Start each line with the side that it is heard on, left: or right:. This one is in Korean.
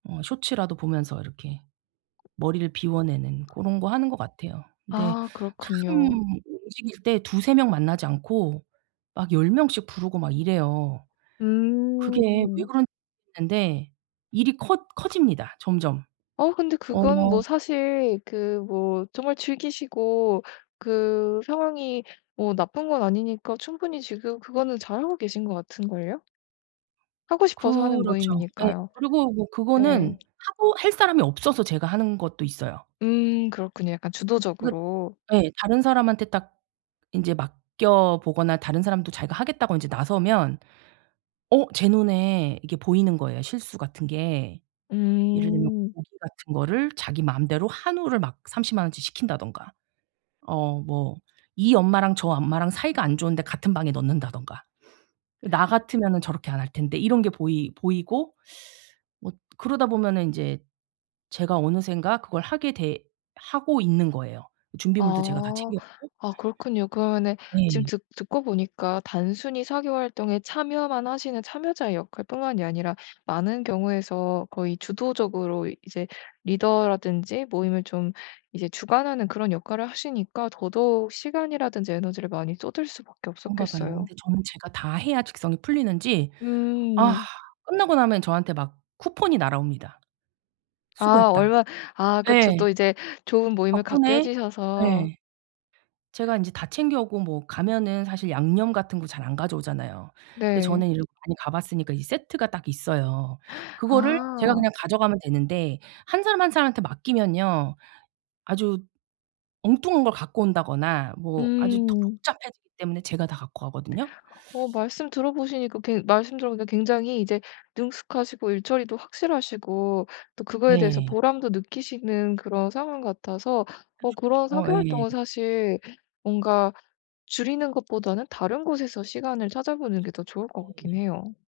right: 어 쇼츠라도 보면서 이렇게 머리를 비워내는 고런 거 하는 거 같아요. 근데
left: 아.
right: 참
left: 그렇군요.
right: 움직일 때 2-3 명 만나지 않고 막 10 명씩 부르고 막 이래요. 그게 왜
left: 음.
right: 그런 [unintelligible] 겠는데 일이 커 커집니다 점점.
left: 어 근데
right: 어.
left: 그거는 뭐 사실 그 뭐 정말 즐기시고 그 상황이 뭐 나쁜 건 아니니까 충분히 지금 그거는 잘하고 계신 것 같은 걸요. 하고 싶어서 하는
right: 그렇죠. 예.
left: 모임이니까요.
right: 그리고 뭐 그거는
left: 네.
right: 하고 할 사람이 없어서 제가 하는 것도 있어요.
left: 음 그렇군요. 약간
right: 그
left: 주도적으로.
right: 예 다른 사람한테 딱 인제 맡겨 보거나 다른 사람도 자기가 "하겠다."고 인제 나서면 어 제 눈에 이게 보이는 거예요 실수 같은 게. 예를 들면
left: 음.
right: 고기 같은 거를 자기 마음대로 한우를 막 300,000 원어치 시킨다든가 어 뭐 이 엄마랑 저 엄마랑 사이가 안 좋은데 같은 방에 넣는다든가 '나 같으면은 저렇게 안 할 텐데.' 이런 게 보이 보이고 뭐 그러다 보면은 인제 제가 어느샌가 그걸 하게 되 하고 있는 거예요 준비물도 제가 다
left: 아.
right: 챙겨 가고.
left: 아 그렇군요. 그러면은 지금
right: 네.
left: 듣 듣고 보니까 단순히 사교 활동에 참여만 하시는 참여자의 역할뿐만이 아니라 많은 경우에서 거의 주도적으로 이 이제 리더라든지 모임을 좀 이제 주관하는 그런 역할을 하시니까 더더욱 시간이라든지 에너지를 많이 쏟을 수밖에
right: 그런가 봐요.
left: 없었겠어요.
right: 근데 저는 제가 다 해야 직성이 풀리는지 아
left: 음.
right: 끝나고 나면 저한테 막 쿠폰이 날아옵니다.
left: 아
right: "수고했다."
left: 얼마 아 그쵸.
right: 예.
left: 또 이제 좋은 모임을 갖게 해
right: 덕분에
left: 주셔서
right: 예. 제가 인제 다 챙겨 오고 뭐 가면은 사실 양념 같은 거 잘 안 가져오잖아요. 근데
left: 네.
right: 저는 이렇게 많이 가 봤으니까 이 세트가 딱 있어요. 그거를 제가
left: 아.
right: 그냥 가져가면 되는데 1 사람, 1 사람한테 맡기면요 아주 엉뚱한 걸 갖고 온다거나 뭐 아주 더
left: 음.
right: 복잡해지기 때문에 제가 다 갖고 가거든요.
left: 어 말씀 들어보시니까 그 말씀 들어보니까 굉장히 이제 능숙하시고 일 처리도 확실하시고 또 그거에 대해서
right: 네.
left: 보람도 느끼시는 그런 상황 같아서 어
right: 그렇죠.
left: 그런
right: 어
left: 사교
right: 예.
left: 활동은 사실 뭔가 줄이는 것보다는 다른 곳에서 시간을 찾아보는 게 더
right: 그렇죠.
left: 좋을 것 같긴
right: 예.
left: 해요.